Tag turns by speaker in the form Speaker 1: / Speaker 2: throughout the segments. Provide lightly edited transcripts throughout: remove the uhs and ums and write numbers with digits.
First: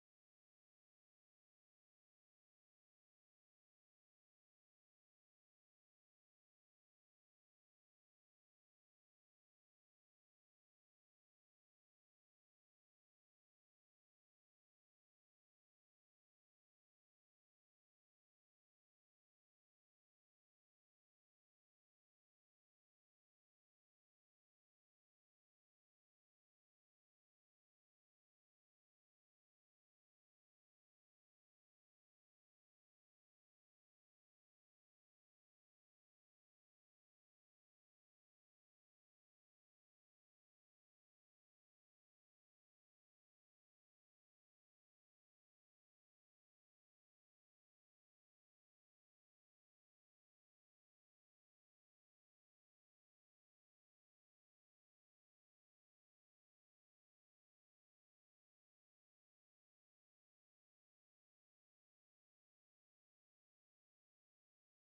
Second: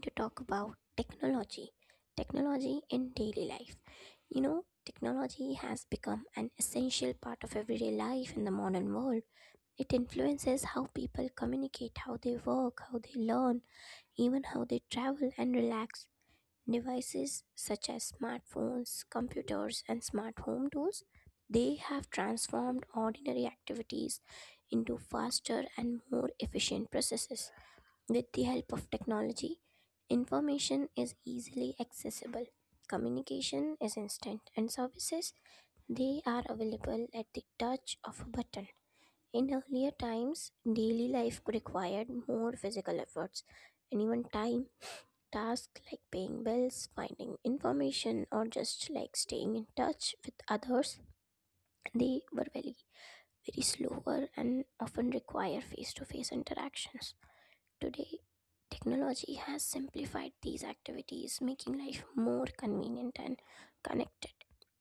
Speaker 1: to talk about technology. Technology in daily life. You know, technology has become an essential part of everyday life in the modern world. It influences how people communicate, how they work, how they learn, even how they travel and relax. Devices such as smartphones, computers, and smart home tools, they have transformed ordinary activities into faster and more efficient processes. With the help of technology, information is easily accessible. Communication is instant, and services they are available at the touch of a button. In earlier times, daily life required more physical efforts and even time. Tasks like paying bills, finding information, or just like staying in touch with others, they were very, very slower and often require face to face interactions. Today, technology has simplified these activities, making life more convenient and connected.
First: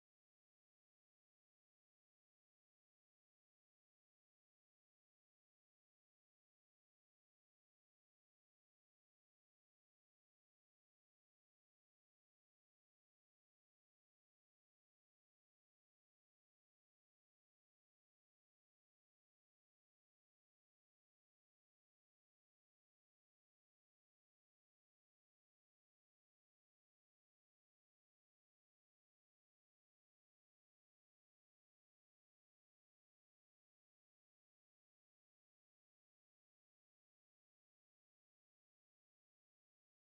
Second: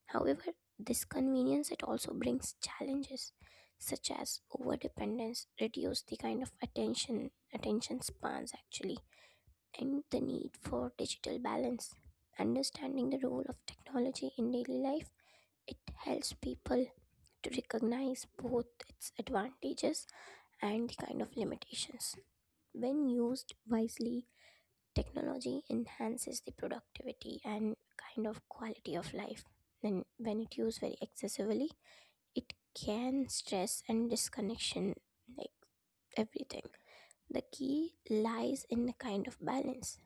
Speaker 1: However, this convenience it also brings challenges such as overdependence, reduce the kind of attention spans actually, and the need for digital balance. Understanding the role of technology in daily life, it helps people to recognize both its advantages and the kind of limitations. When used wisely, technology enhances the productivity and kind of quality of life. And when it used very excessively, it can stress and disconnection like everything. The key lies in a kind of balance,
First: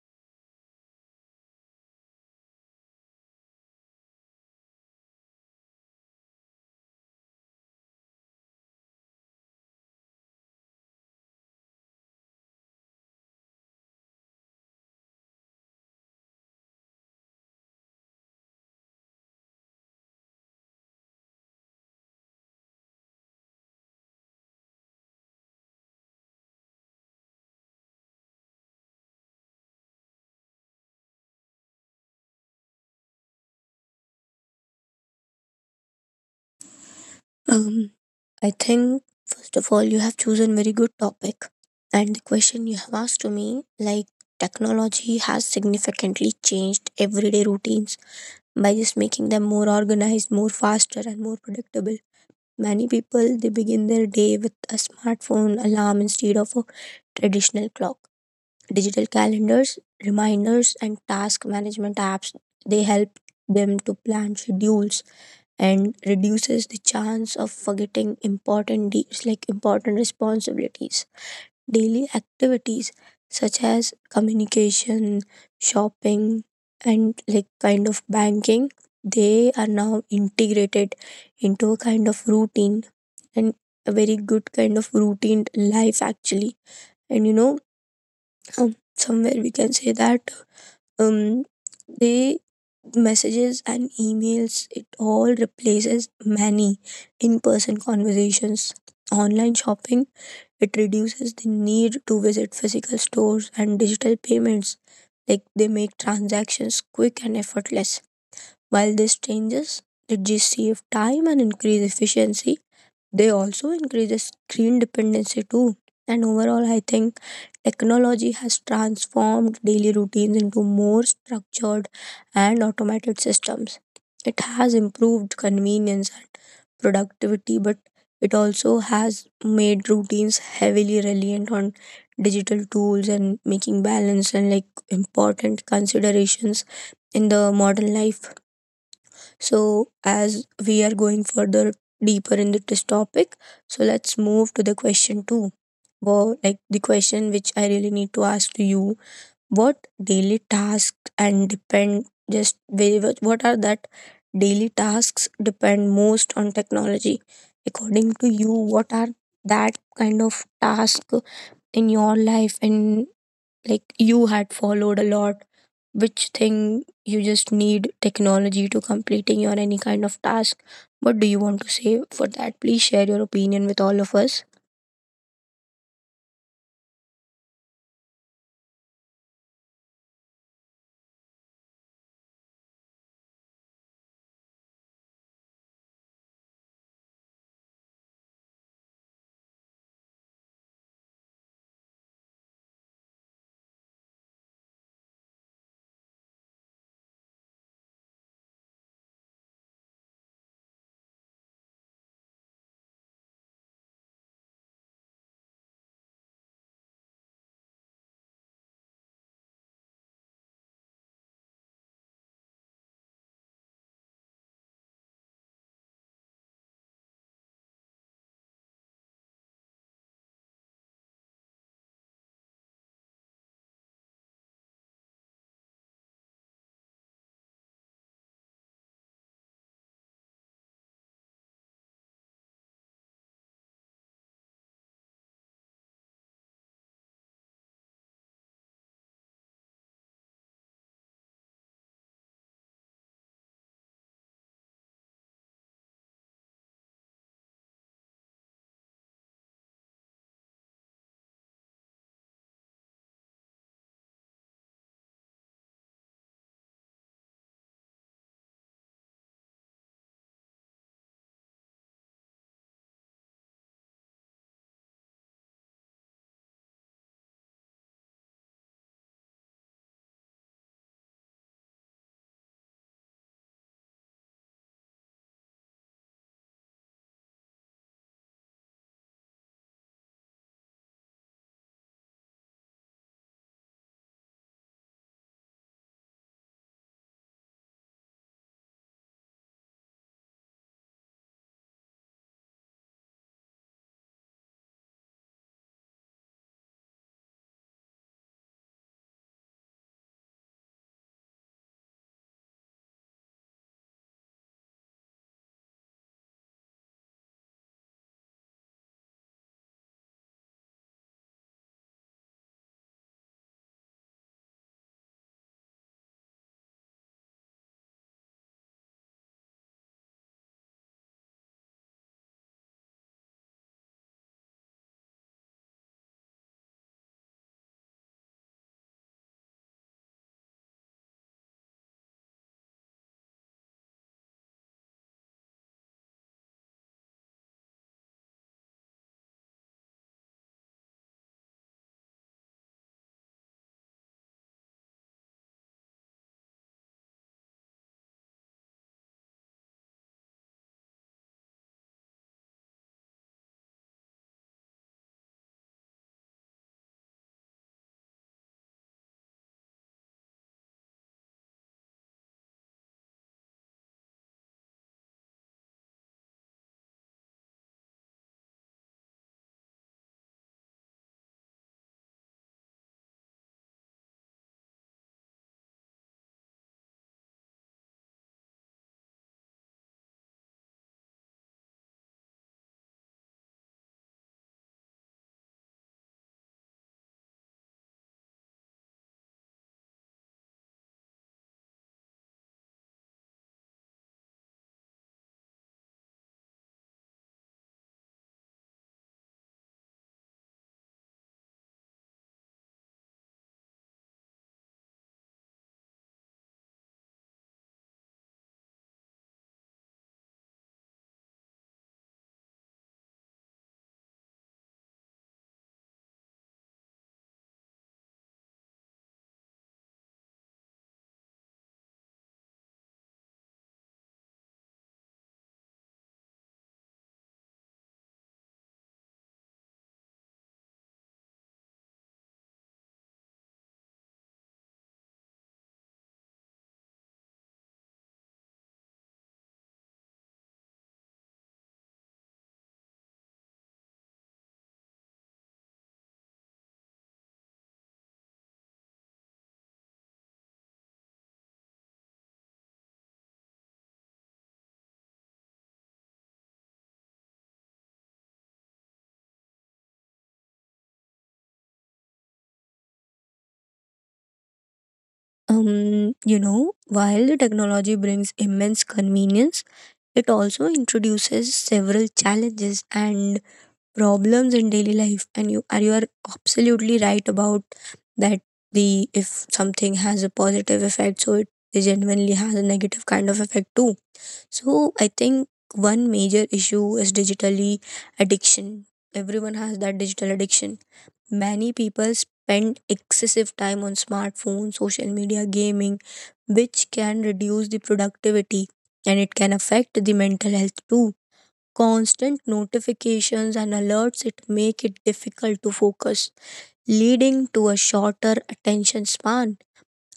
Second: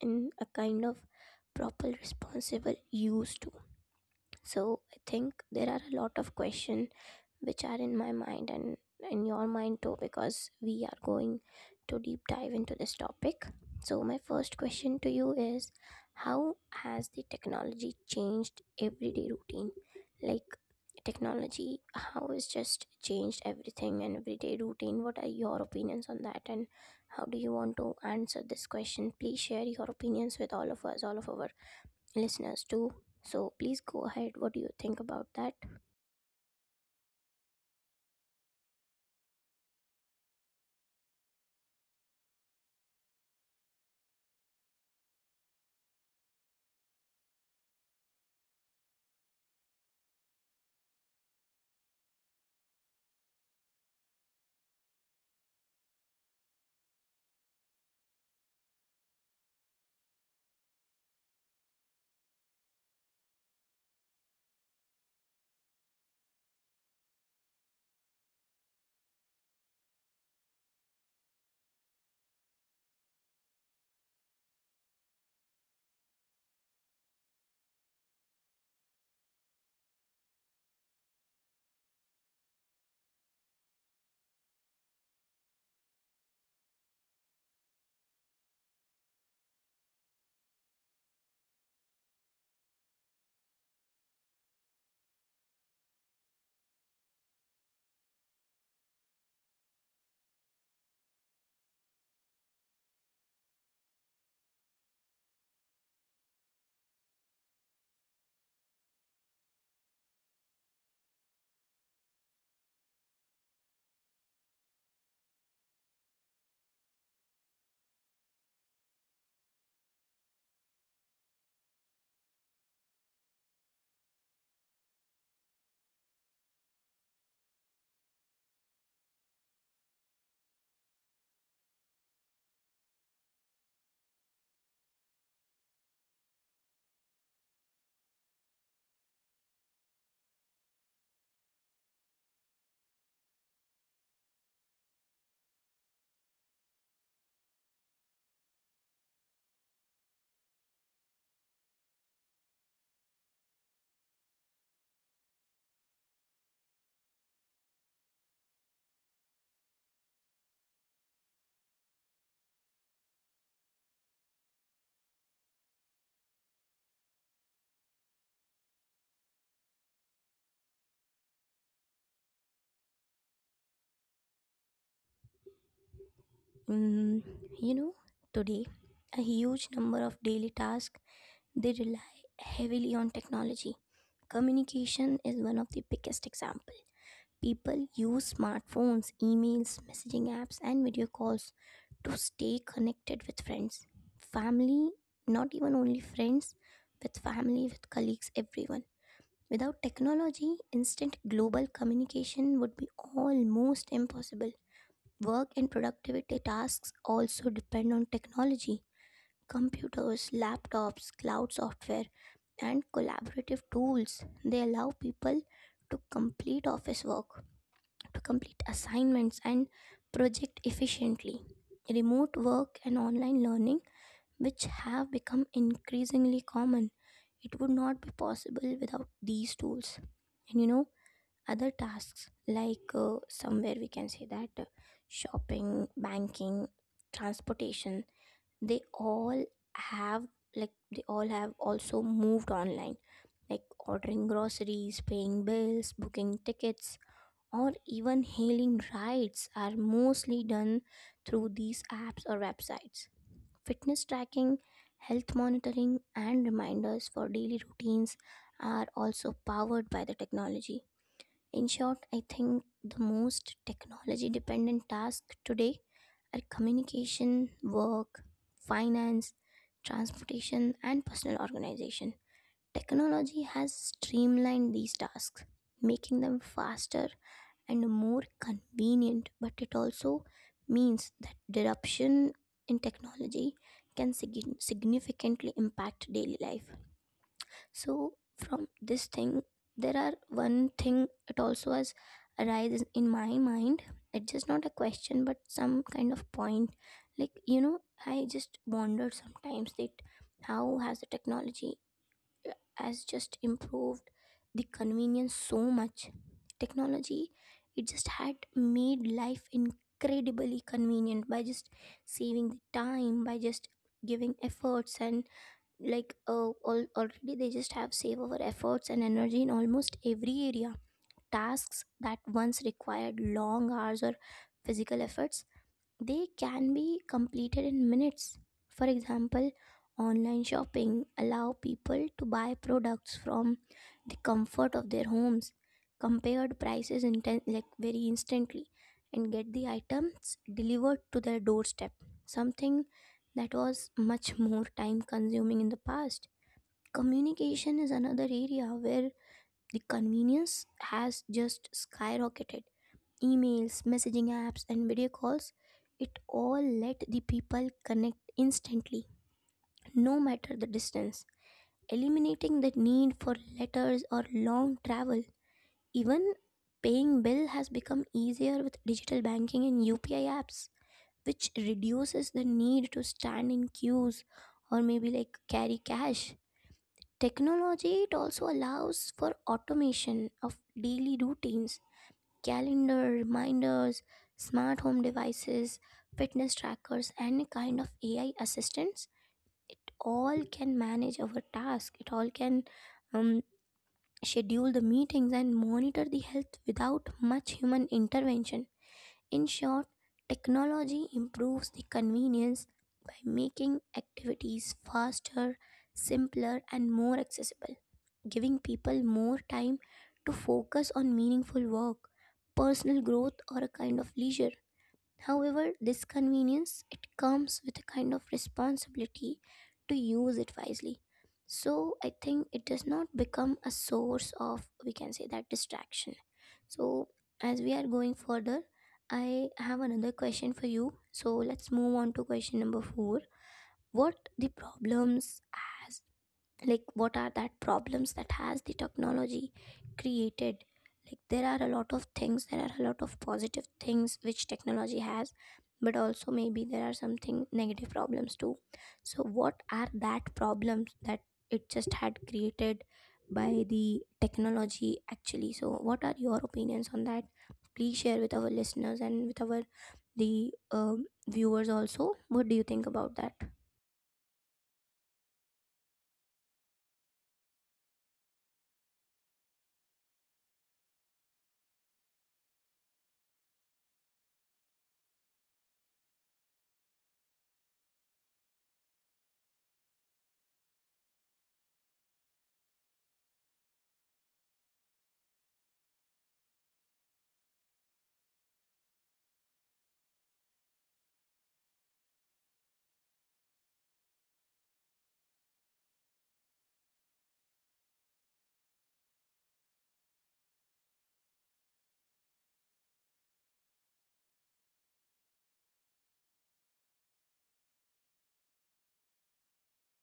Speaker 1: in a kind of proper responsible use to so I think there are a lot of questions which are in my mind and in your mind too, because we are going to deep dive into this topic. So my first question to you is, how has the technology changed everyday routine? Like technology, how has just changed everything and everyday routine, what are your opinions on that, and how do you want to answer this question? Please share your opinions with all of us, all of our listeners too. So please go ahead. What do you think about that?
Speaker 2: Um, I think first of all you have chosen very good topic and the question you have asked to me like technology has significantly changed everyday routines by just making them more organized, more faster and more predictable. Many people they begin their day with a smartphone alarm instead of a traditional clock. Digital calendars, reminders and task management apps they help them to plan schedules and reduces the chance of forgetting important deeds like important responsibilities. Daily activities such as communication, shopping, and like kind of banking, they are now integrated into a kind of routine and a very good kind of routine life actually. And you know, somewhere we can say that um, they messages and emails it all replaces many in-person conversations, online shopping it reduces the need to visit physical stores, and digital payments like they make transactions quick and effortless. While this changes it just save time and increase efficiency, they also increases screen dependency too. And overall I think technology has transformed daily routines into more structured and automated systems. It has improved convenience and productivity, but it also has made routines heavily reliant on digital tools, and making balance and like important considerations in the modern life. So, as we are going further deeper into this topic, so let's move to the question two. Well, like the question which I really need to ask to you: what daily tasks and depend what are that daily tasks depend most on technology? According to you, what are that kind of task in your life, and like you had followed a lot, which thing you just need technology to completing your any kind of task? What do you want to say for that? Please share your opinion with all of us.
Speaker 1: Mm, you know, today a huge number of daily tasks they rely heavily on technology. Communication is one of the biggest example. People use smartphones, emails, messaging apps, and video calls to stay connected with friends, family, not even only friends, with family, with colleagues, everyone. Without technology, instant global communication would be almost impossible. Work and productivity tasks also depend on technology. Computers, laptops, cloud software, and collaborative tools. They allow people to complete office work, to complete assignments, and project efficiently. Remote work and online learning, which have become increasingly common, it would not be possible without these tools. And you know, other tasks like somewhere we can say that shopping banking transportation they all have, like they all have also moved online, like ordering groceries, paying bills, booking tickets, or even hailing rides are mostly done through these apps or websites. Fitness tracking, health monitoring, and reminders for daily routines are also powered by the technology. In short, I think the most technology dependent tasks today are communication, work, finance, transportation, and personal organization. Technology has streamlined these tasks, making them faster and more convenient, but it also means that disruption in technology can significantly impact daily life. So from this thing there are one thing it also has arises in my mind. It's just not a question but some kind of point, like you know, I just wonder sometimes that how has the technology has just improved the convenience so much. Technology, it just had made life incredibly convenient by just saving the time, by just giving efforts and like already they just have save our efforts and energy in almost every area. Tasks that once required long hours or physical efforts they can be completed in minutes. For example, online shopping allow people to buy products from the comfort of their homes, compared prices like very instantly, and get the items delivered to their doorstep, something that was much more time consuming in the past. Communication is another area where the convenience has just skyrocketed. Emails, messaging apps, and video calls, it all let the people connect instantly, no matter the distance, eliminating the need for letters or long travel. Even paying bill has become easier with digital banking and UPI apps, which reduces the need to stand in queues or maybe like carry cash. Technology, it also allows for automation of daily routines, calendar, reminders, smart home devices, fitness trackers, and a kind of AI assistants. It all can manage our task. It all can um, schedule the meetings and monitor the health without much human intervention. In short, technology improves the convenience by making activities faster, simpler, and more accessible, giving people more time to focus on meaningful work, personal growth, or a kind of leisure. However, this convenience it comes with a kind of responsibility to use it wisely. So I think it does not become a source of, we can say that, distraction. So as we are going further, I have another question for you. So let's move on to question number 4. What the problems as like what are that problems that has the technology created? Like there are a lot of things, there are a lot of positive things which technology has, but also maybe there are something negative problems too. So what are that problems that it just had created by the technology actually? So what are your opinions on that? Please share with our listeners and with our the viewers also. What do you think about that?
Speaker 2: You know, while the technology brings immense convenience, it also introduces several challenges and problems in daily life. And you are absolutely right about that. The if something has a positive effect, so it genuinely has a negative kind of effect too. So I think one major issue is digitally addiction. Everyone has that digital addiction. Many people spend excessive time on smartphones, social media, gaming, which can reduce the productivity and it can affect the mental health too. Constant notifications and alerts it make it difficult to focus, leading to a shorter attention span.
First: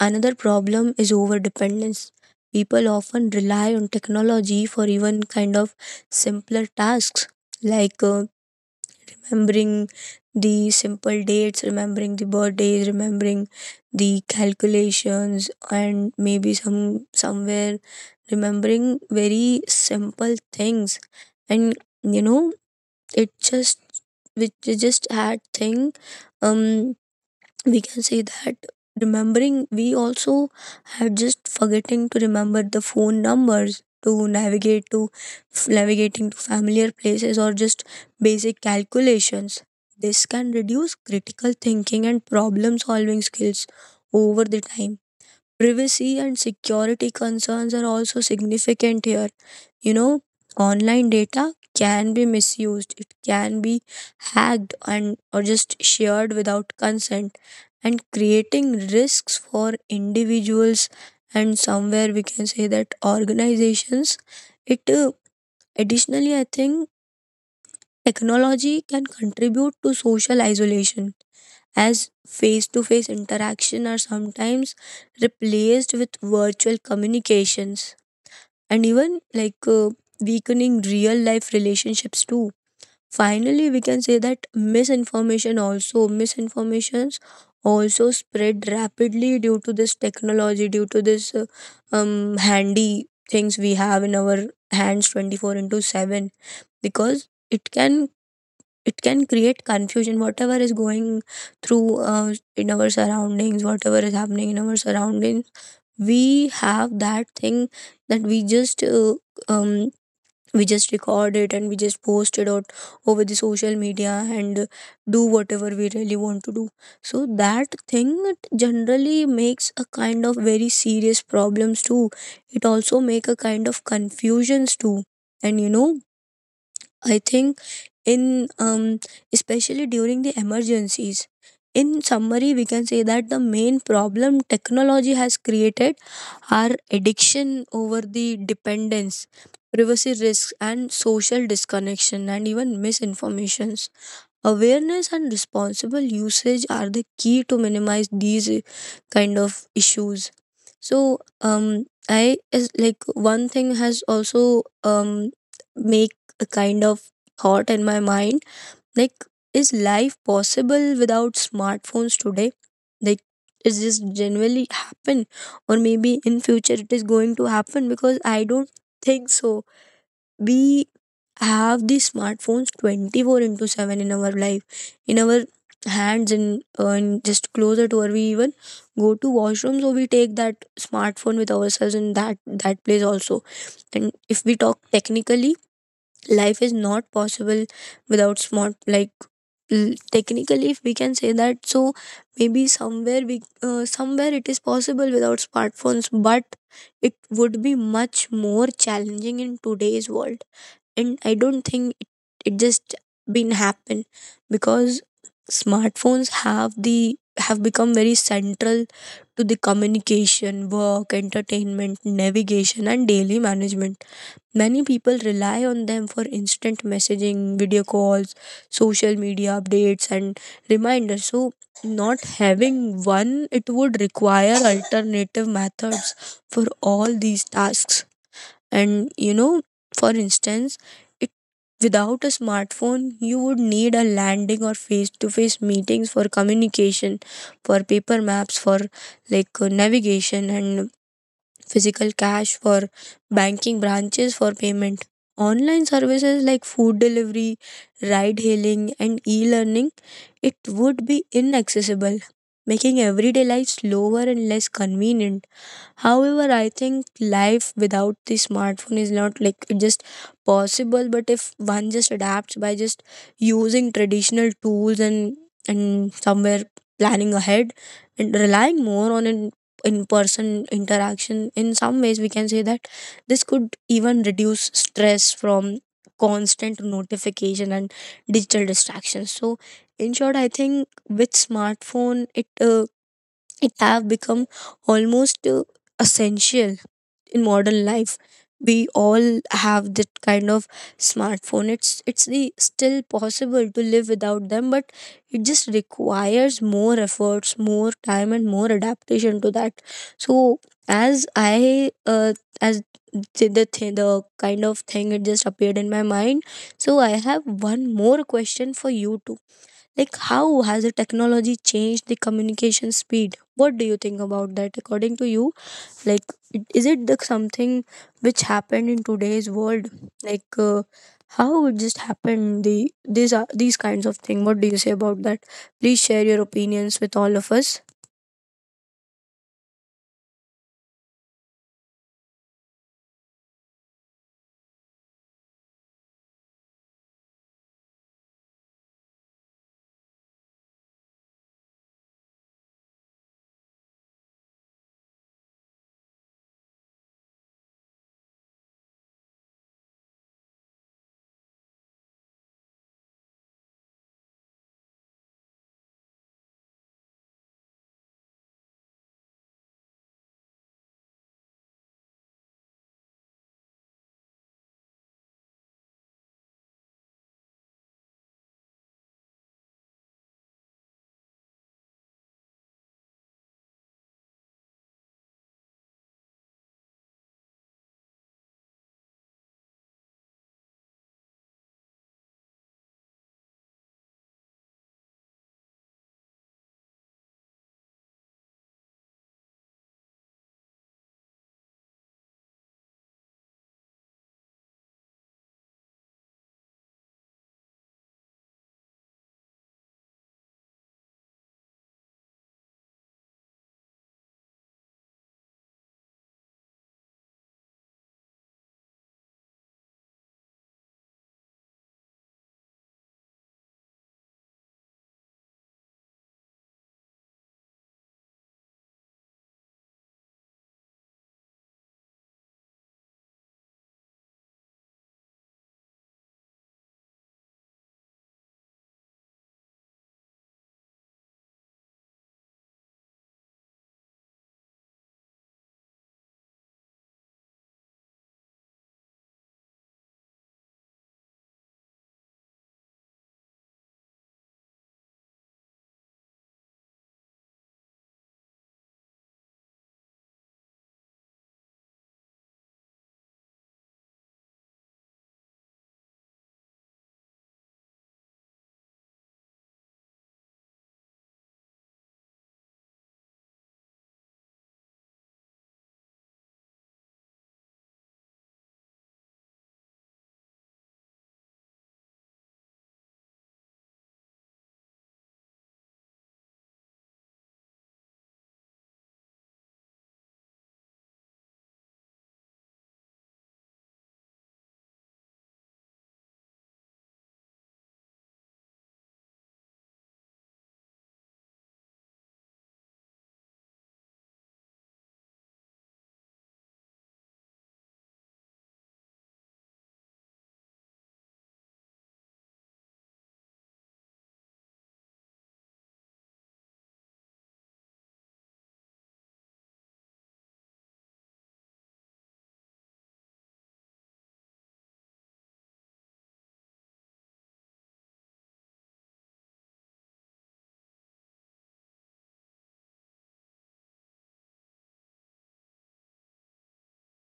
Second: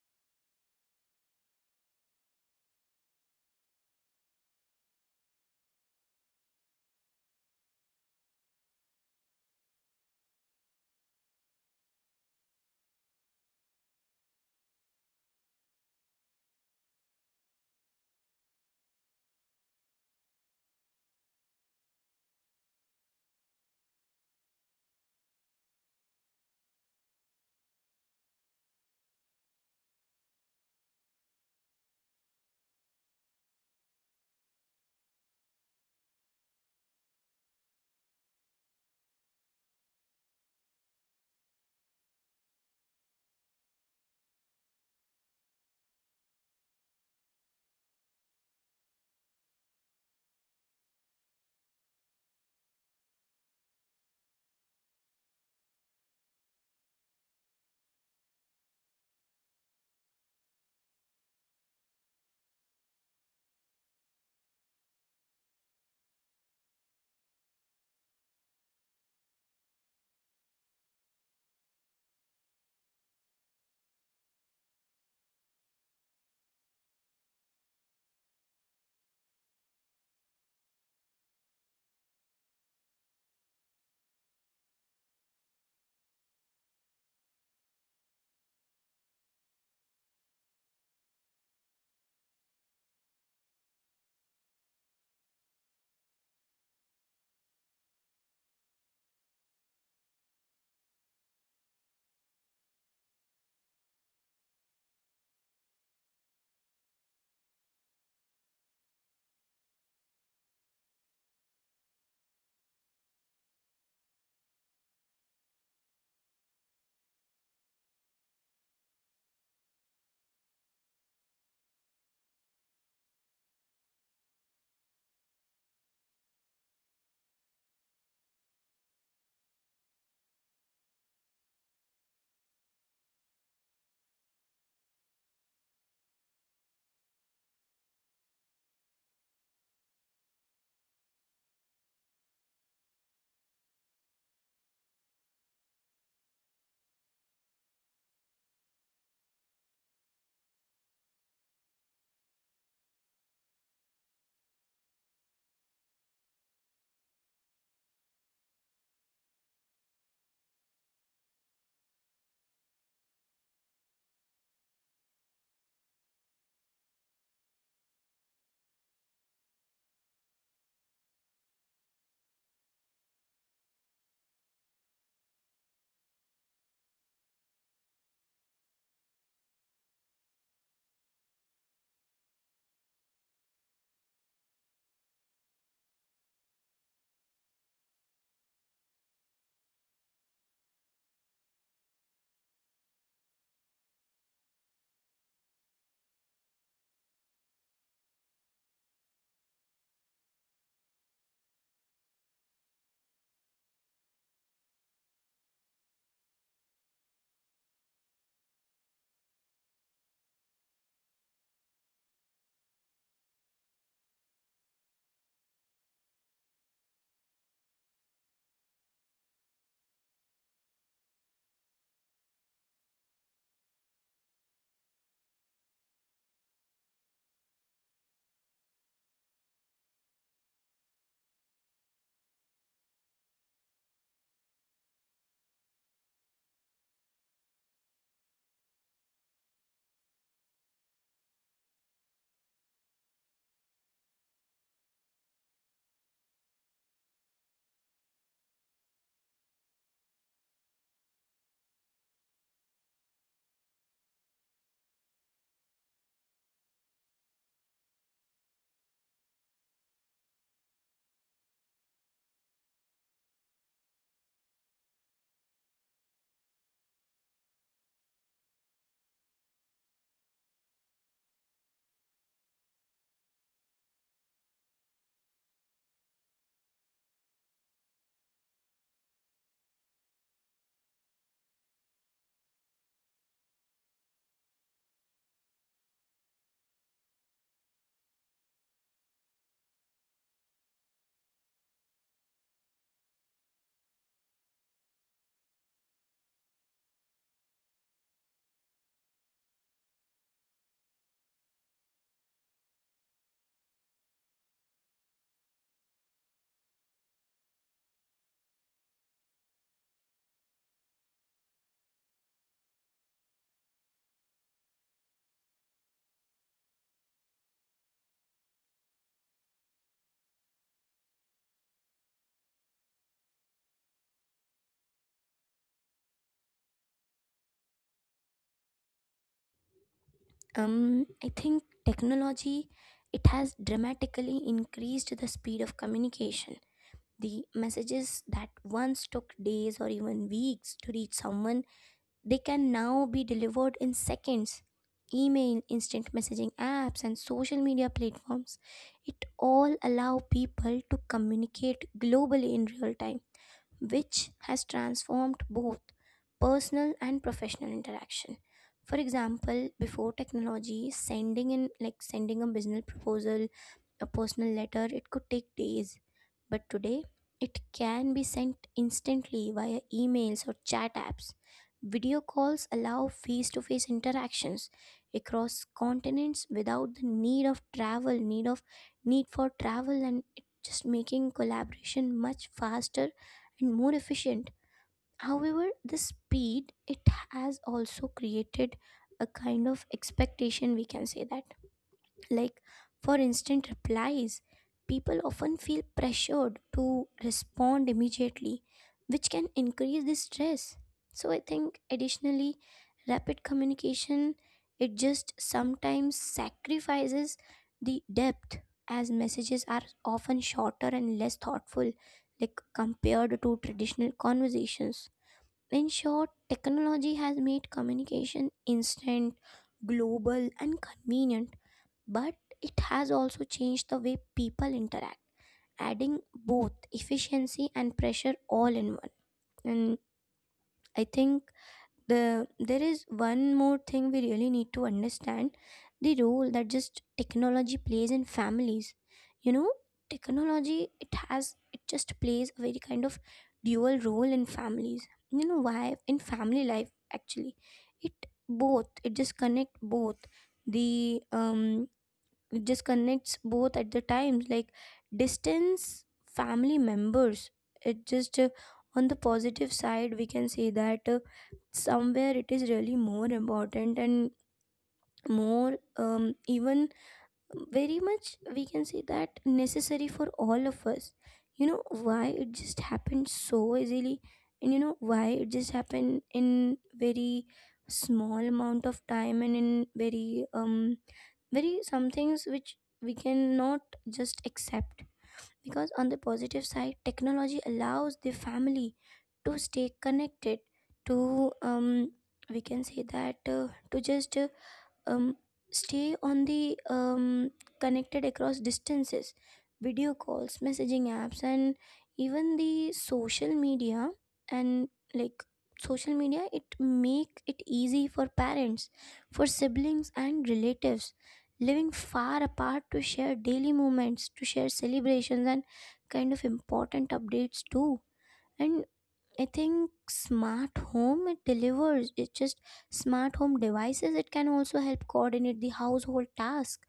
Speaker 2: Another problem is overdependence. People often rely on technology for even kind of simpler tasks like remembering the simple dates, remembering the birthdays, remembering the calculations, and maybe some somewhere remembering very simple things. And you know, it just which is just had thing. Um, we can say that remembering we also have just forgetting to remember the phone numbers to navigate to navigating to familiar places, or just basic calculations. This can reduce critical thinking and problem solving skills over the time. Privacy and security concerns are also significant here. You know, online data can be misused, it can be hacked and or just shared without consent, and creating risks for individuals and somewhere we can say that organizations. It Additionally I think technology can contribute to social isolation, as face to face interaction are sometimes replaced with virtual communications, and even like weakening real life relationships too. Finally we can say that misinformation also misinformations also spread rapidly due to this technology, due to this handy things we have in our hands 24 into 7, because it can it can create confusion. Whatever is going through in our surroundings, whatever is happening in our surroundings, we have that thing that um we just record it and we just post it out over the social media and do whatever we really want to do. So that thing generally makes a kind of very serious problems too. It also make a kind of confusions too. And you know, I think in especially during the emergencies. In summary we can say that the main problem technology has created are addiction, over the dependence, privacy risks, and social disconnection, and even misinformations. Awareness and responsible usage are the key to minimize these kind of issues. So, I is like one thing has also make a kind of thought in my mind, like is life possible without smartphones today? Like is this genuinely happen, or maybe in future it is going to happen? Because I don't think so. We have these smartphones 24 into 7 in our life, in our hands, and just closer to where we even go to washroom, so we take that smartphone with ourselves in that place also. And if we talk technically, life is not possible without technically if we can say that. So maybe somewhere we somewhere it is possible without smartphones, but it would be much more challenging in today's world. And I don't think it just been happen, because smartphones have the have become very central to the communication, work, entertainment, navigation and daily management. Many people rely on them for instant messaging, video calls, social media updates and reminders. So not having one, it would require alternative methods for all these tasks. And you know, for instance, it without a smartphone, you would need a landing or face-to-face meetings for communication, for paper maps, for like navigation, and physical cash for banking branches for payment. Online services like food delivery, ride hailing, and e learning, it would be inaccessible, making everyday life slower and less convenient. However, I think life without the smartphone is not like just possible, but if one just adapts by just using traditional tools and somewhere planning ahead and relying more on it, in person interaction, in some ways we can say that this could even reduce stress from constant notification and digital distractions. So in short I think with smartphone it it have become almost essential in modern life. We all have that kind of smartphone. Still possible to live without them, but it just requires more efforts, more time, and more adaptation to that. So as I as the kind of thing it just appeared in my mind, so I have one more question for you too. Like how has the technology changed the communication speed? What do you think about that? According to you, like is it the something which happened in today's world? Like how it just happened, the these are these kinds of thing? What do you say about that? Please share your opinions with all of us.
Speaker 1: I think technology it has dramatically increased the speed of communication. The messages that once took days or even weeks to reach someone, they can now be delivered in seconds. Email, instant messaging apps, and social media platforms, it all allow people to communicate globally in real time, which has transformed both personal and professional interaction. For example, before technology, sending in like sending a business proposal, a personal letter, it could take days. But today, it can be sent instantly via emails or chat apps. Video calls allow face to face interactions across continents without the need of travel, need for travel, and it just making collaboration much faster and more efficient. However, the speed it has also created a kind of expectation, we can say that, like for instant replies people often feel pressured to respond immediately, which can increase the stress. So I think additionally rapid communication it just sometimes sacrifices the depth, as messages are often shorter and less thoughtful like compared to traditional conversations. In short, technology has made communication instant, global and convenient, but it has also changed the way people interact, adding both efficiency and pressure all in one. And I think the there is one more thing we really need to understand, the role that just technology plays in families. You know, technology it has it just plays a very kind of dual role in families. You know why? In family life actually. It both it just connect both the it just connects both at the times like distance family members it just on the positive side we can say that somewhere it is really more important and more even very much we can say that necessary for all of us. You know why it just happened so easily, and you know why it just happened in very small amount of time and in very very some things which we cannot just accept. Because on the positive side technology allows the family to stay connected to we can say that to just um, stay on the connected across distances. Video calls, messaging apps, and even the social media, and like social media it make it easy for parents, for siblings and relatives living far apart to share daily moments, to share celebrations and kind of important updates too. And I think smart home it delivers. It's just smart home devices. It can also help coordinate the household task,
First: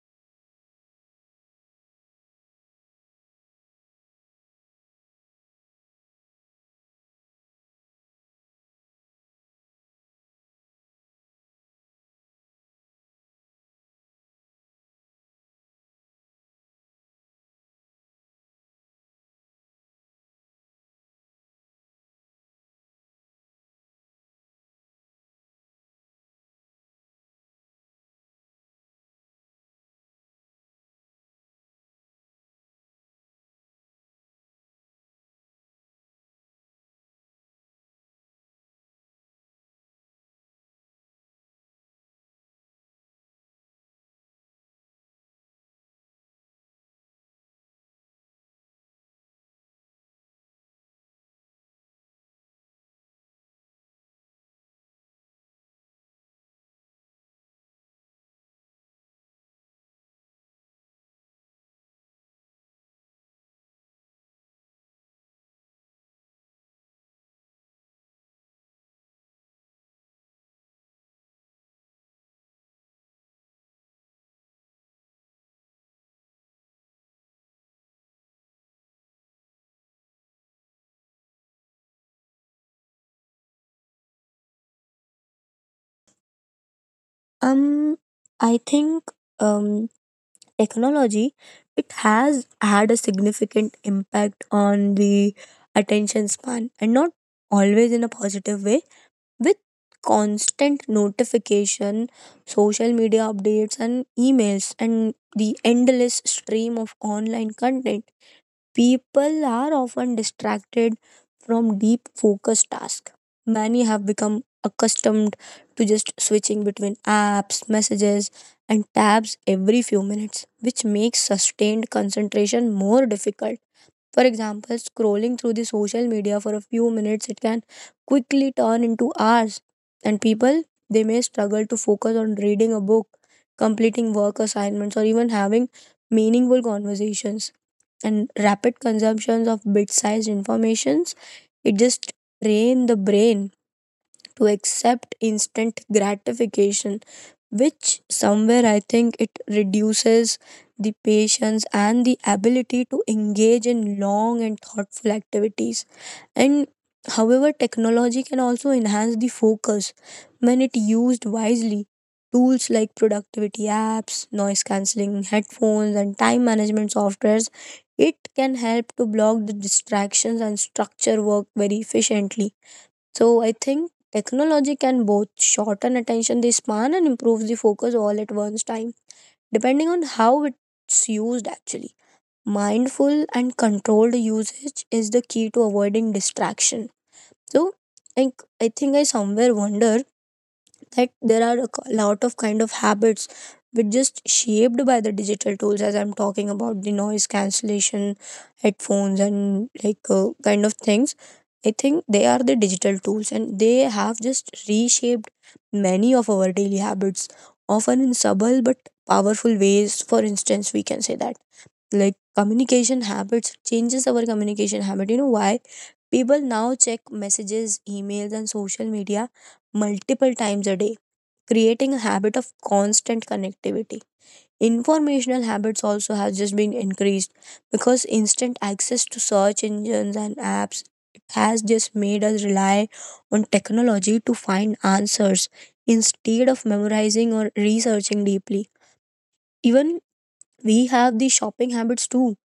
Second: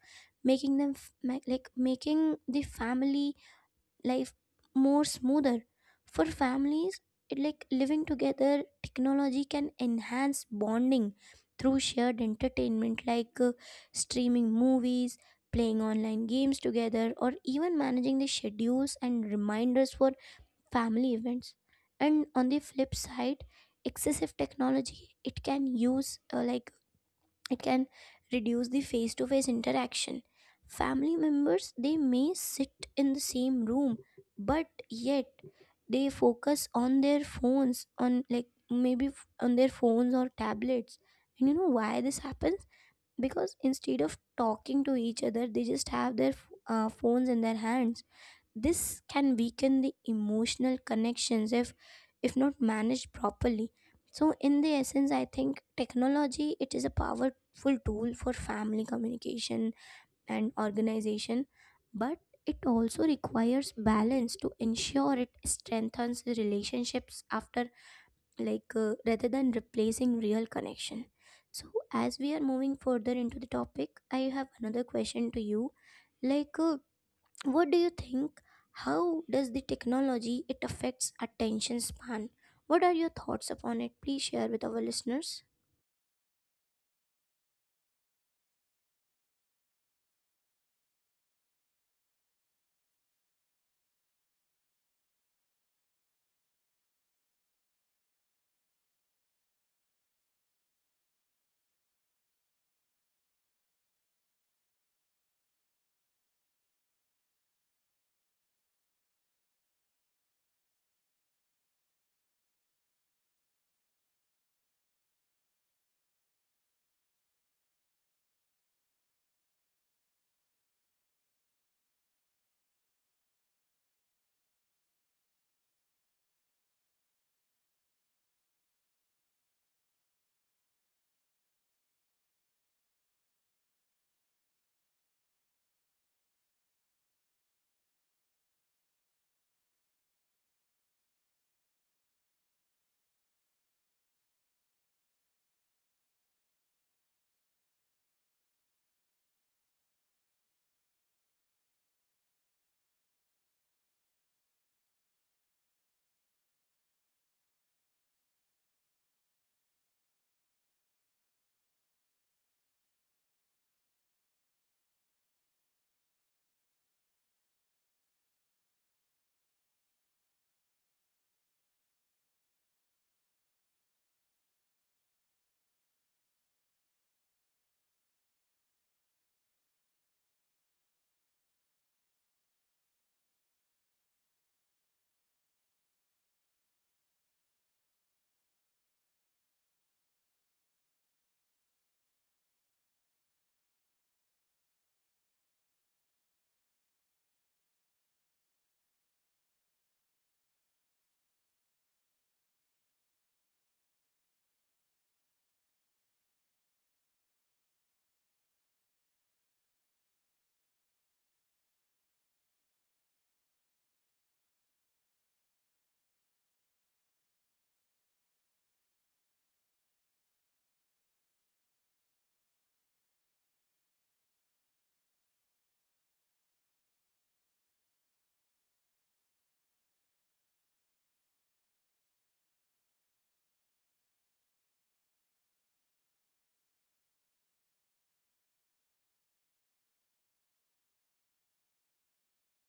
Speaker 1: making them like making the family life more smoother. For families, it like living together. Technology can enhance bonding through shared entertainment, like streaming movies, playing online games together, or even managing the schedules and reminders for family events. And on the flip side, excessive technology, it can use like it can reduce the face to face interaction. Family members, they may sit in the same room, but yet they focus on their phones, on like maybe on their phones or tablets. And you know why this happens? Because instead of talking to each other, they just have their phones in their hands. This can weaken the emotional connections if not managed properly. So in the essence, I think technology, it is a powerful tool for family communication and organization, but it also requires balance to ensure it strengthens the relationships after, like rather than replacing real connection. So as we are moving further into the topic, I have another question to you. Like what do you think, how does the technology, it affects attention span? What are your thoughts upon it? Please share with our listeners.
Speaker 2: Um, I think um, technology it has had a significant impact on the attention span, and not always in a positive way. With constant notification, social media updates, and emails, and the endless stream of online content, people are often distracted from deep focus tasks. Many have become accustomed to just switching between apps, messages, and tabs every few minutes, which makes sustained concentration more difficult. For example, scrolling through the social media for a few minutes, it can quickly turn into hours. And people, they may struggle to focus on reading a book, completing work assignments, or even having meaningful conversations. And rapid consumptions of bit-sized informations, it just drain the brain to accept instant gratification, which somewhere I think it reduces the patience and the ability to engage in long and thoughtful activities. And however, technology can also enhance the focus when it used wisely. Tools like productivity apps, noise cancelling headphones, and time management softwares, it can help to block the distractions and structure work very efficiently. So I think technology can both shorten attention the span and improve the focus all at once time, depending on how it's used actually. Mindful and controlled usage is the key to avoiding distraction. So like I think I somewhere wonder that there are a lot of kind of habits which just shaped by the digital tools, as I'm talking about the noise cancellation headphones and like kind of things. I think they are the digital tools and they have just reshaped many of our daily habits, often in subtle but powerful ways. For instance we can say that like communication habits, changes our communication habit. You know why? People now check messages, emails and social media multiple times a day, creating a habit of constant connectivity. Informational habits also has just been increased because instant access to search engines and apps has just made us rely on technology to find answers instead of memorizing or researching deeply. Even we have the shopping habits too.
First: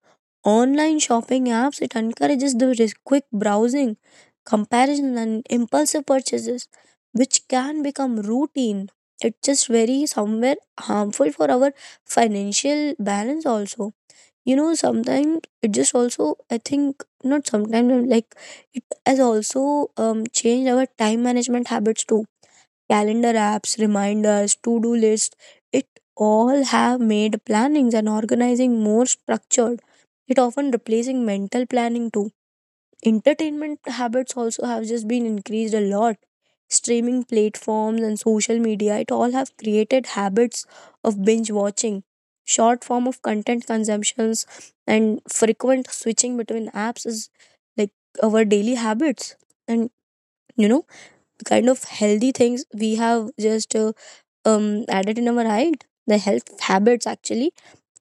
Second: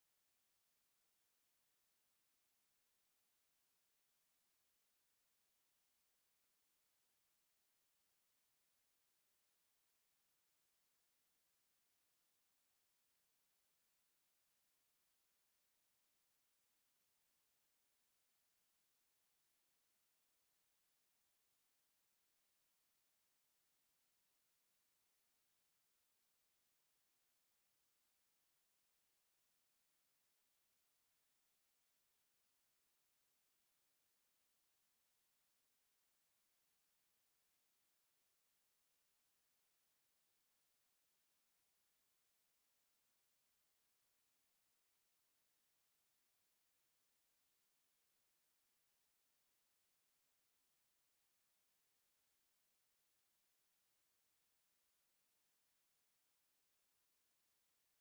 Speaker 2: Online shopping apps it encourages the quick browsing, comparison and impulsive purchases which can become routine. It just very somewhere harmful for our financial balance also. You know, sometimes it just also, I think, not sometimes, like it has also changed our time management habits too. Calendar apps, reminders, to-do lists, it all have made plannings and organizing more structured. It often replacing mental planning too. Entertainment habits also have just been increased a lot. Streaming platforms and social media, it all have created habits of binge watching, short form of content consumptions, and frequent switching between apps is like our daily habits. And you know, the kind of healthy things we have just added in our height the health habits actually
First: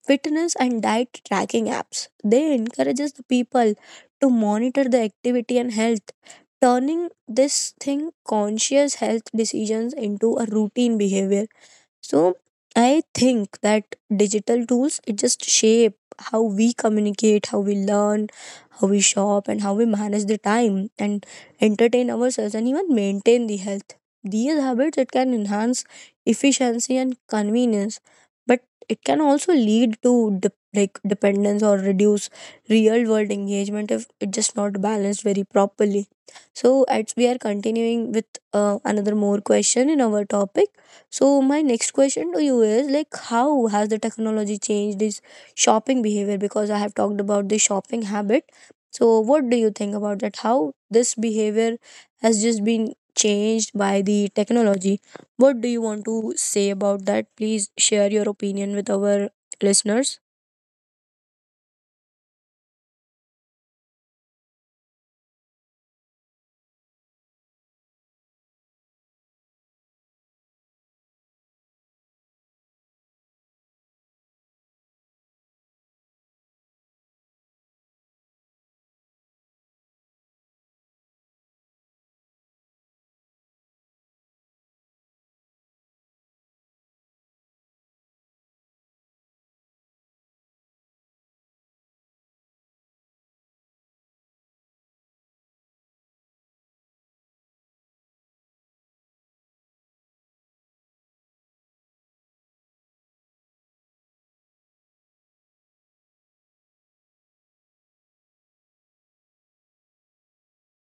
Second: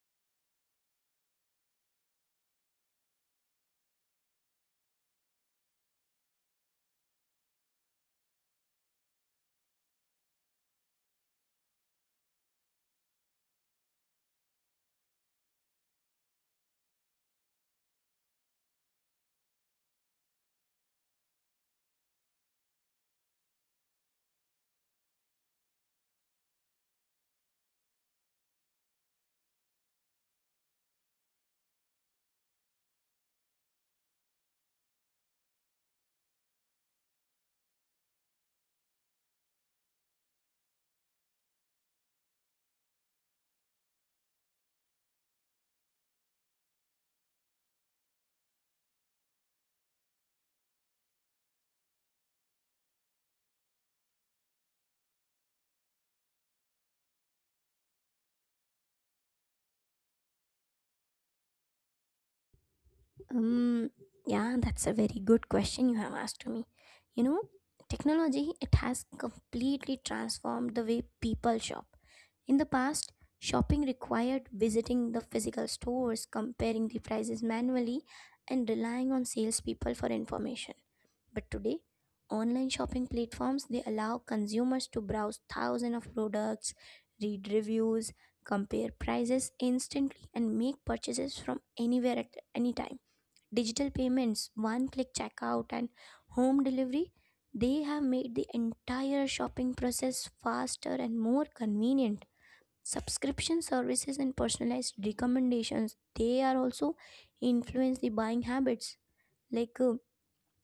Speaker 2: fitness and diet tracking apps they encourages the people to monitor the activity and health turning this thing conscious health decisions into a routine behavior. So I think that digital tools it just shape how we communicate, how we learn, how we shop, and how we manage the time and entertain ourselves and even maintain the health. These habits it can enhance efficiency and convenience, but it can also lead to like dependence or reduce real world engagement if it's just not balanced very properly. So, as we are continuing with another more question in our topic, so my next question to you is like, how has the technology changed this shopping behavior? Because I have talked about the shopping habit. So what do you think about that? How this behavior has just been changed by the technology? What do you want to say about that? Please share your opinion with our listeners.
Speaker 1: um yeah, that's a very good question you have asked to me. You know, technology, it has completely transformed the way people shop. In the past, shopping required visiting the physical stores, comparing the prices manually, and relying on salespeople for information. But today, online shopping platforms, they allow consumers to browse thousands of products, read reviews, compare prices instantly, and make purchases from anywhere at any time. Digital payments, one-click checkout, and home delivery, they have made the entire shopping process faster and more convenient. Subscription services and personalized recommendations, they are also influence the buying habits. Like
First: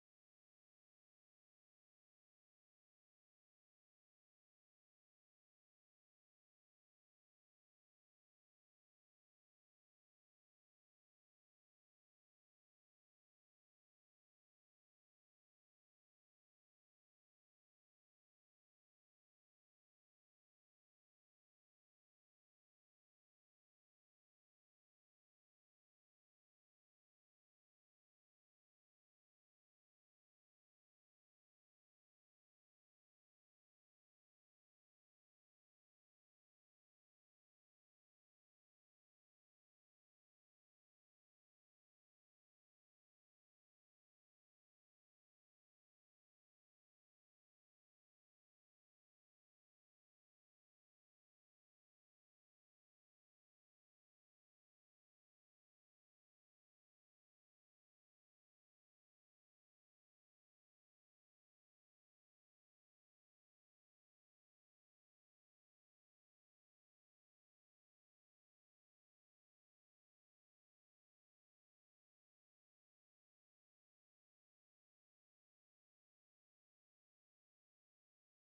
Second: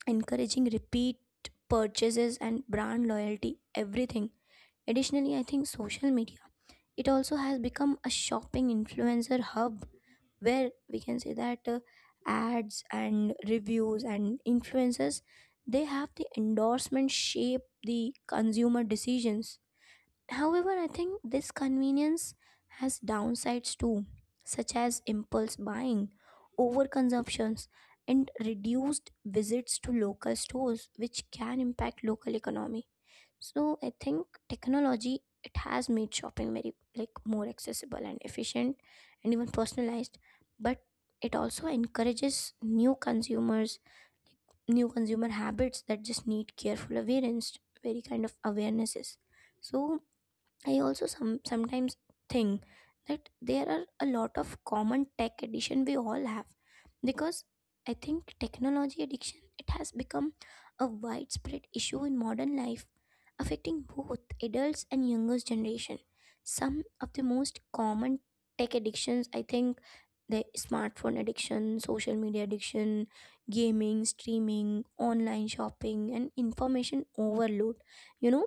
Speaker 1: encouraging repeat purchases and brand loyalty, everything. Additionally, I think social media, it also has become a shopping influencer hub, where we can say that ads and reviews and influencers, they have the endorsement shape the consumer decisions. However, I think this convenience has downsides too, such as impulse buying, overconsumptions, and reduced visits to local stores, which can impact local economy. So I think technology, it has made shopping very like more accessible and efficient and even personalized, but it also encourages new consumers, like new consumer habits that just need careful awareness, very kind of awarenesses. So I also some sometimes think that there are a lot of common tech addiction we all have, because I think technology addiction, it has become a widespread issue in modern life, affecting both adults and younger generation. Some of the most common tech addictions, I think the smartphone addiction, social media addiction, gaming, streaming, online shopping, and information overload. You know,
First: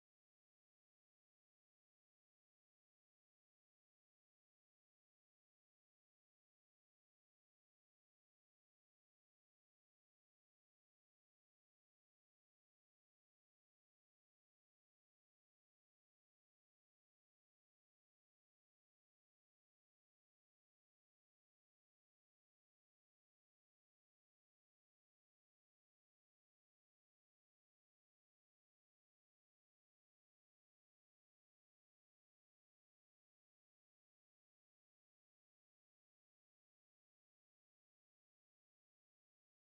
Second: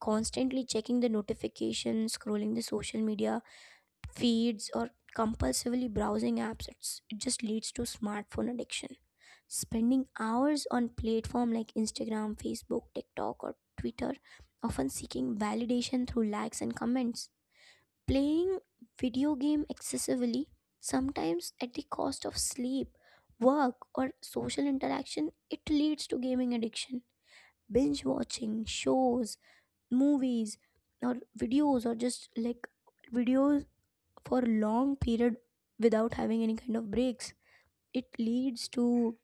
Speaker 1: constantly checking the notifications, scrolling the social media feeds, or compulsively browsing apps, it just leads to smartphone addiction. Spending hours on platform like Instagram, Facebook, TikTok, or Twitter, often seeking validation through likes and comments. Playing video game excessively, sometimes at the cost of sleep, work, or social interaction, it leads to gaming addiction. Binge watching shows, movies, or videos, or just like videos for long period without having any kind of breaks, it leads to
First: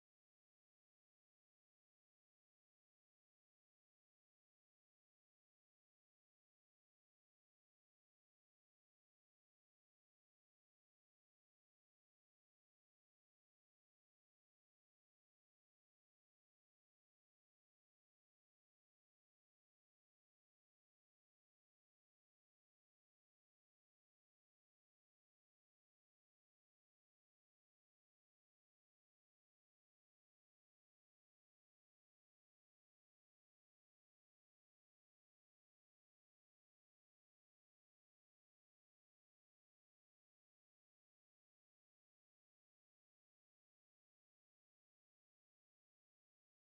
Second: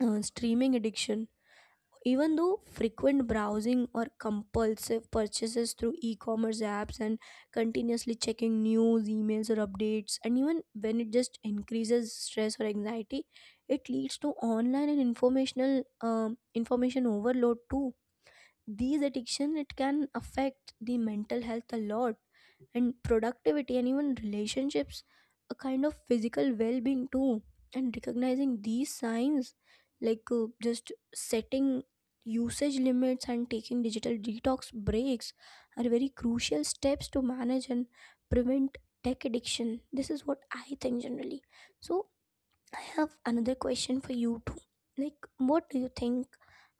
Speaker 1: streaming addiction. Even though frequent browsing or compulsive purchases through e-commerce apps, and continuously checking news, emails, or updates, and even when it just increases stress or anxiety, it leads to online and informational information overload too. These addiction, it can affect the mental health a lot, and productivity and even relationships, a kind of physical well-being too. And recognizing these signs, like just setting usage limits and taking digital detox breaks are very crucial steps to manage and prevent tech addiction. This is what I think generally. So I have another question for you too. Like, what do you think?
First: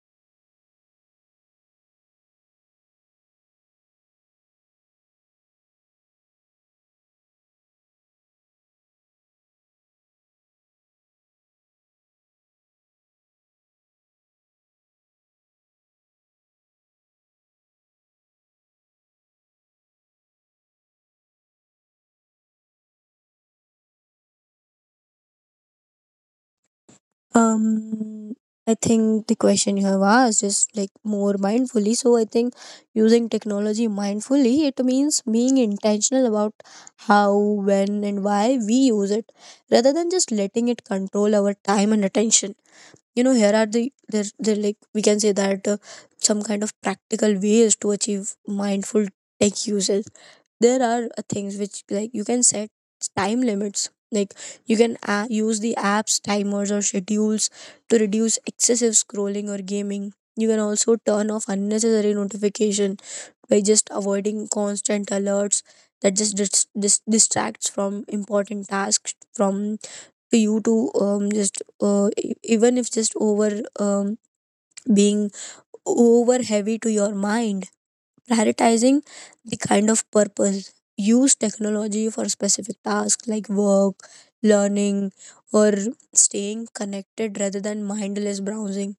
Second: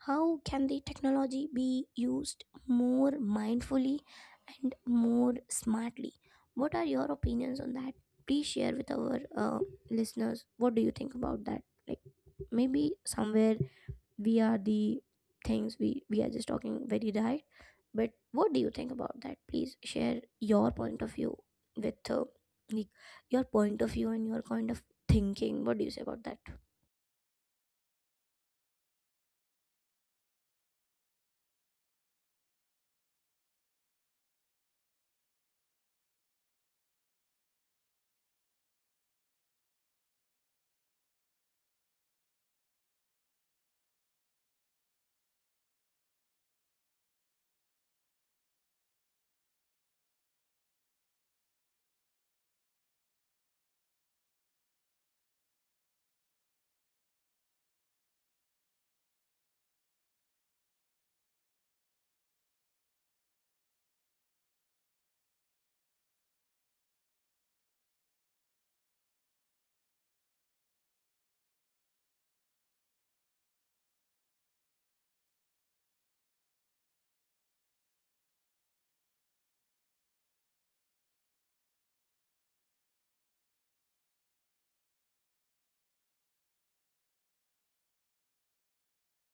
Speaker 1: How can the technology be used more mindfully and more smartly? What are your opinions on that? Please share with our listeners. What do you think about that? Like, maybe somewhere we are the things we are just talking very right, but what do you think about that? Please share your point of view with like your point of view and your kind of thinking. What do you say about that?
Speaker 2: Um, I think the question you have asked is like more mindfully. So I think using technology mindfully it means being intentional about how, when, and why we use it, rather than just letting it control our time and attention. You know, here are the there like we can say that some kind of practical ways to achieve mindful tech usage. There are things which like you can set time limits. Like you can use the apps timers or schedules to reduce excessive scrolling or gaming. You can also turn off unnecessary notification by just avoiding constant alerts that just distracts from important tasks, from for you to just e- even if just over being over heavy to your mind. Prioritizing the kind of purpose, use technology for specific tasks like work, learning, or staying connected rather than mindless browsing.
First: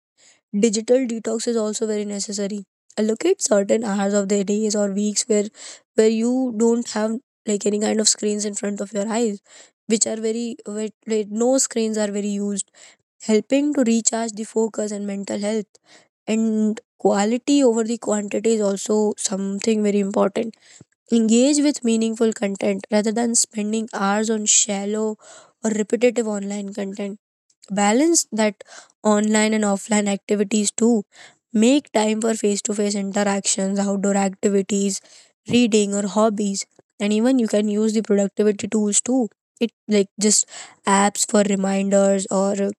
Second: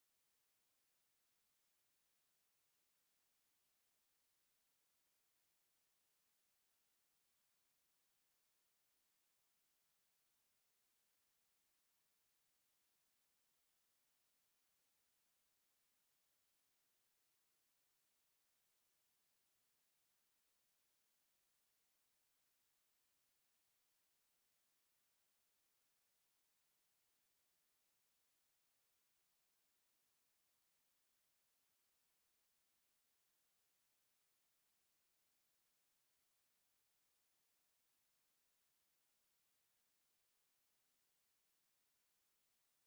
Speaker 2: Digital detox is also very necessary. Allocate certain hours of the days or weeks where you don't have like any kind of screens in front of your eyes which are very where no screens are very used, helping to recharge the focus and mental health. And quality over the quantity is also something very important. Engage with meaningful content rather than spending hours on shallow or repetitive online content. Balance that online and offline activities too. Make time for face to face interactions, outdoor activities, reading, or hobbies. And even you can use the productivity tools too. It like just apps for reminders or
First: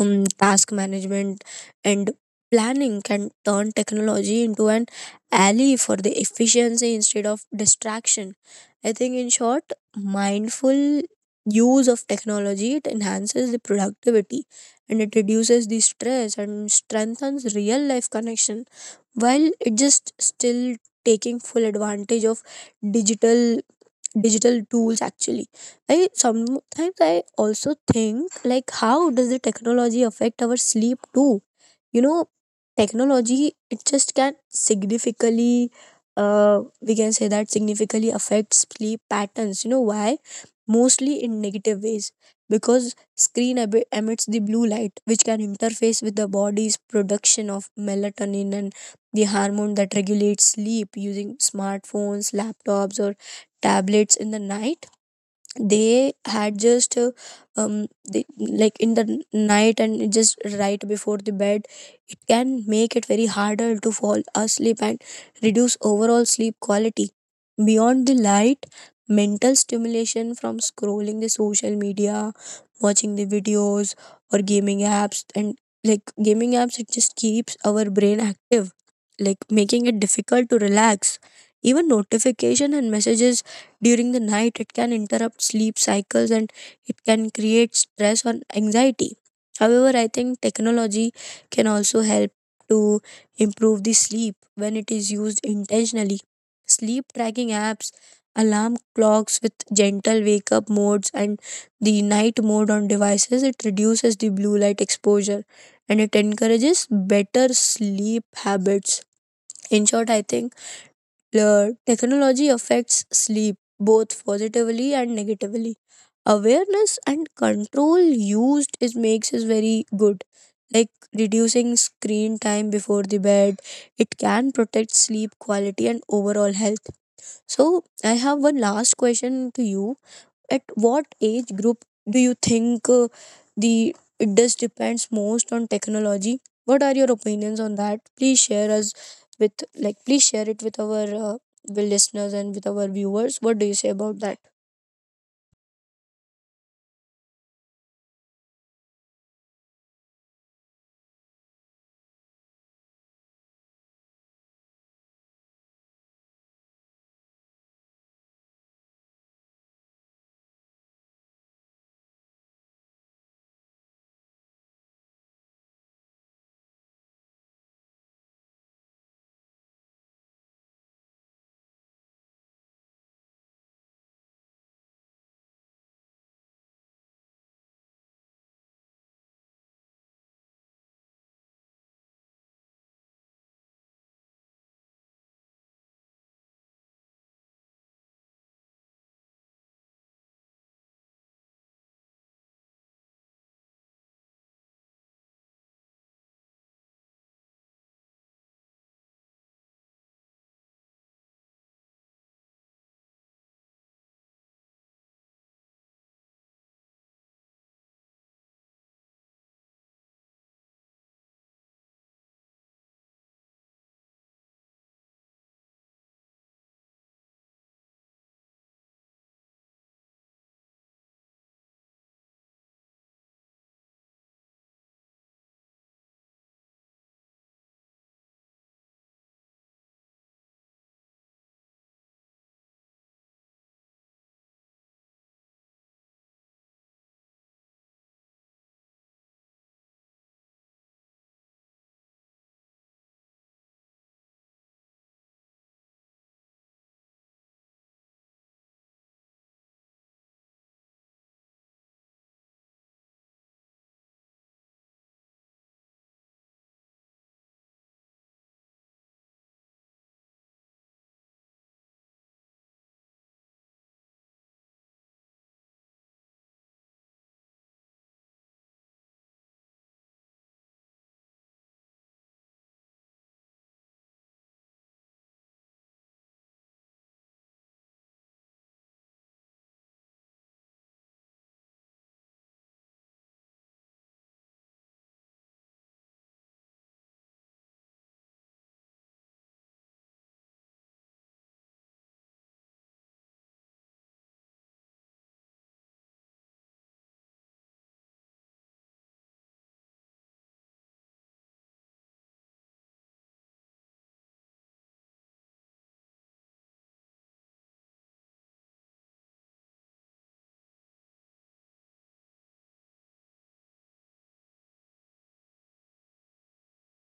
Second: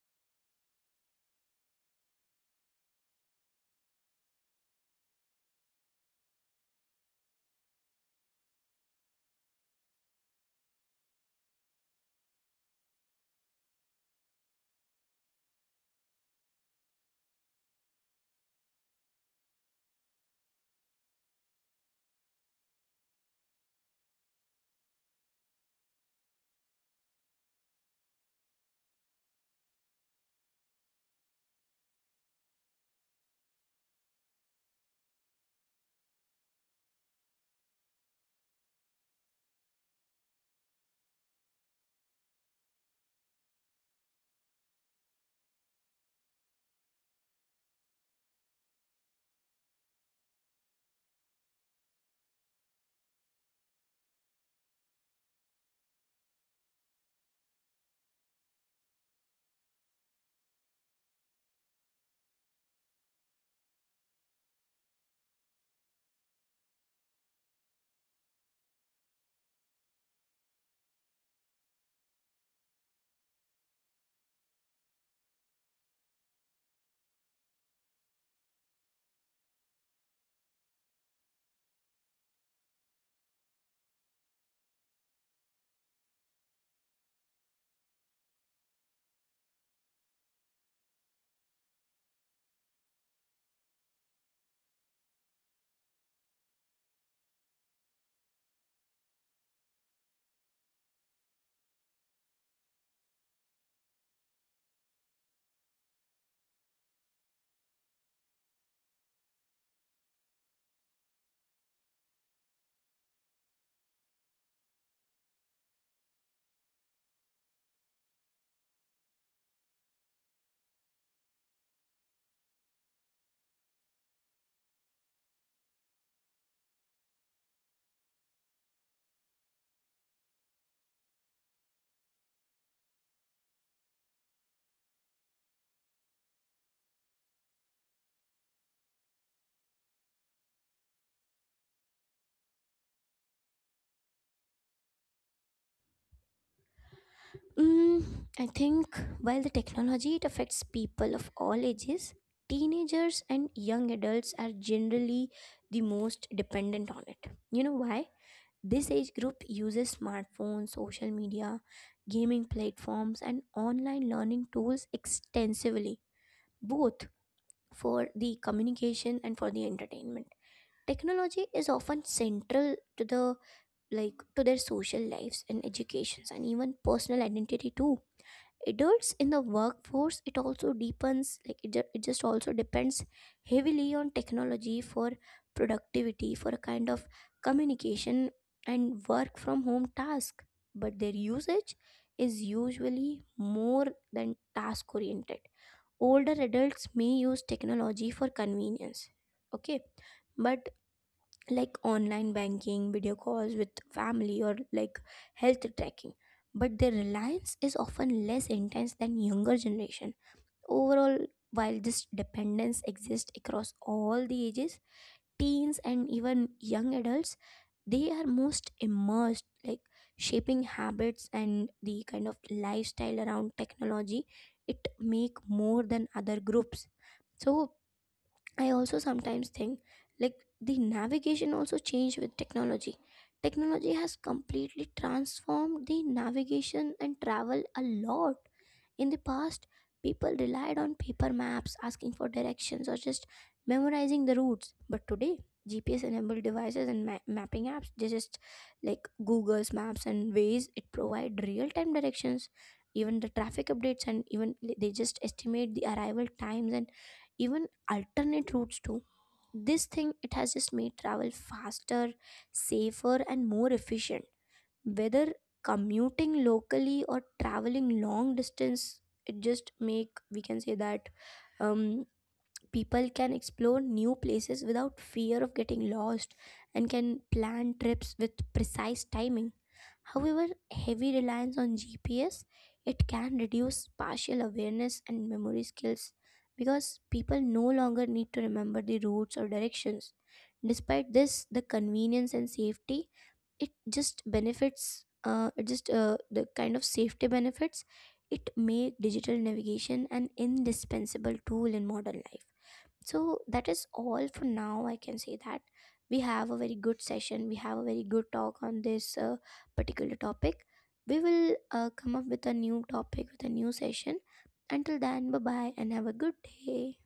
Speaker 2: task management and planning can turn technology into an ally for the efficiency instead of distraction. I think in short, mindful use of technology it enhances the productivity and it reduces the stress and strengthens real life connection, while it just still taking full advantage of digital digital tools. Actually, I also think like, how does the technology affect our sleep too? You know, technology it just can significantly, we can say that, significantly affects sleep patterns. You know why? Mostly in negative ways, because screen emits the blue light which can interface with the body's production of melatonin, and the hormone that regulates sleep. Using smartphones, laptops, or tablets in the night, they had just um they, like in the night and just right before the bed, it can make it very harder to fall asleep and reduce overall sleep quality. Beyond the light, mental stimulation from scrolling the social media, watching the videos or gaming apps, and like gaming apps, it just keeps our brain active, like making it difficult to relax. Even notification and messages during the night, it can interrupt sleep cycles and it can create stress or anxiety. However, I think technology can also help to improve the sleep when it is used intentionally. Sleep tracking apps, alarm clocks with gentle wake up modes, and the night mode on devices, it reduces the blue light exposure and it encourages better sleep habits. In short, I think, Blur, technology affects sleep both positively and negatively. Awareness and control used is makes is very good. Like reducing screen time before the bed, it can protect sleep quality and overall health. So I have one last question to you. At what age group do you think, the it does depends most on technology? What are your opinions on that? Please share us with, like please share it with our uh, listeners and with our viewers. What do you say about that?
Speaker 1: Mm, I think while the technology, it affects people of all ages, teenagers and young adults are generally the most dependent on it. You know why? This age group uses smartphones, social media, gaming platforms, and online learning tools extensively, both for the communication and for the entertainment. Technology is often central to the, like to their social lives and educations and even personal identity too. Adults in the workforce, it also deepens, like it just also depends heavily on technology for productivity, for a kind of communication and work from home task, but their usage is usually more than task oriented. Older adults may use technology for convenience, okay, but like online banking, video calls with family, or like health tracking. But their reliance is often less intense than younger generation. Overall, while this dependence exists across all the ages, teens and even young adults, they are most immersed, like shaping habits and the kind of lifestyle around technology. It make more than other groups. So I also sometimes think like the navigation also changed with technology. Technology has completely transformed the navigation and travel a lot. In the past, people relied on paper maps, asking for directions, or just memorizing the routes. But today, GPS enabled devices and mapping apps, they just like Google's Maps and Waze, it provide real time directions, even the traffic updates, and even they just estimate the arrival times and even alternate routes too. This thing, it has just made travel faster, safer, and more efficient, whether commuting locally or traveling long distance. It just make, we can say that um, people can explore new places without fear of getting lost and can plan trips with precise timing. However, heavy reliance on GPS, it can reduce partial awareness and memory skills, because people no longer need to remember the routes or directions. Despite this, the convenience and safety, it just benefits it just the kind of safety benefits, it make digital navigation an indispensable tool in modern life. So that is all for now. I can say that we have a very good session, we have a very good talk on this particular topic. We will come up with a new topic with a new session. Until then, bye bye, and have a good day.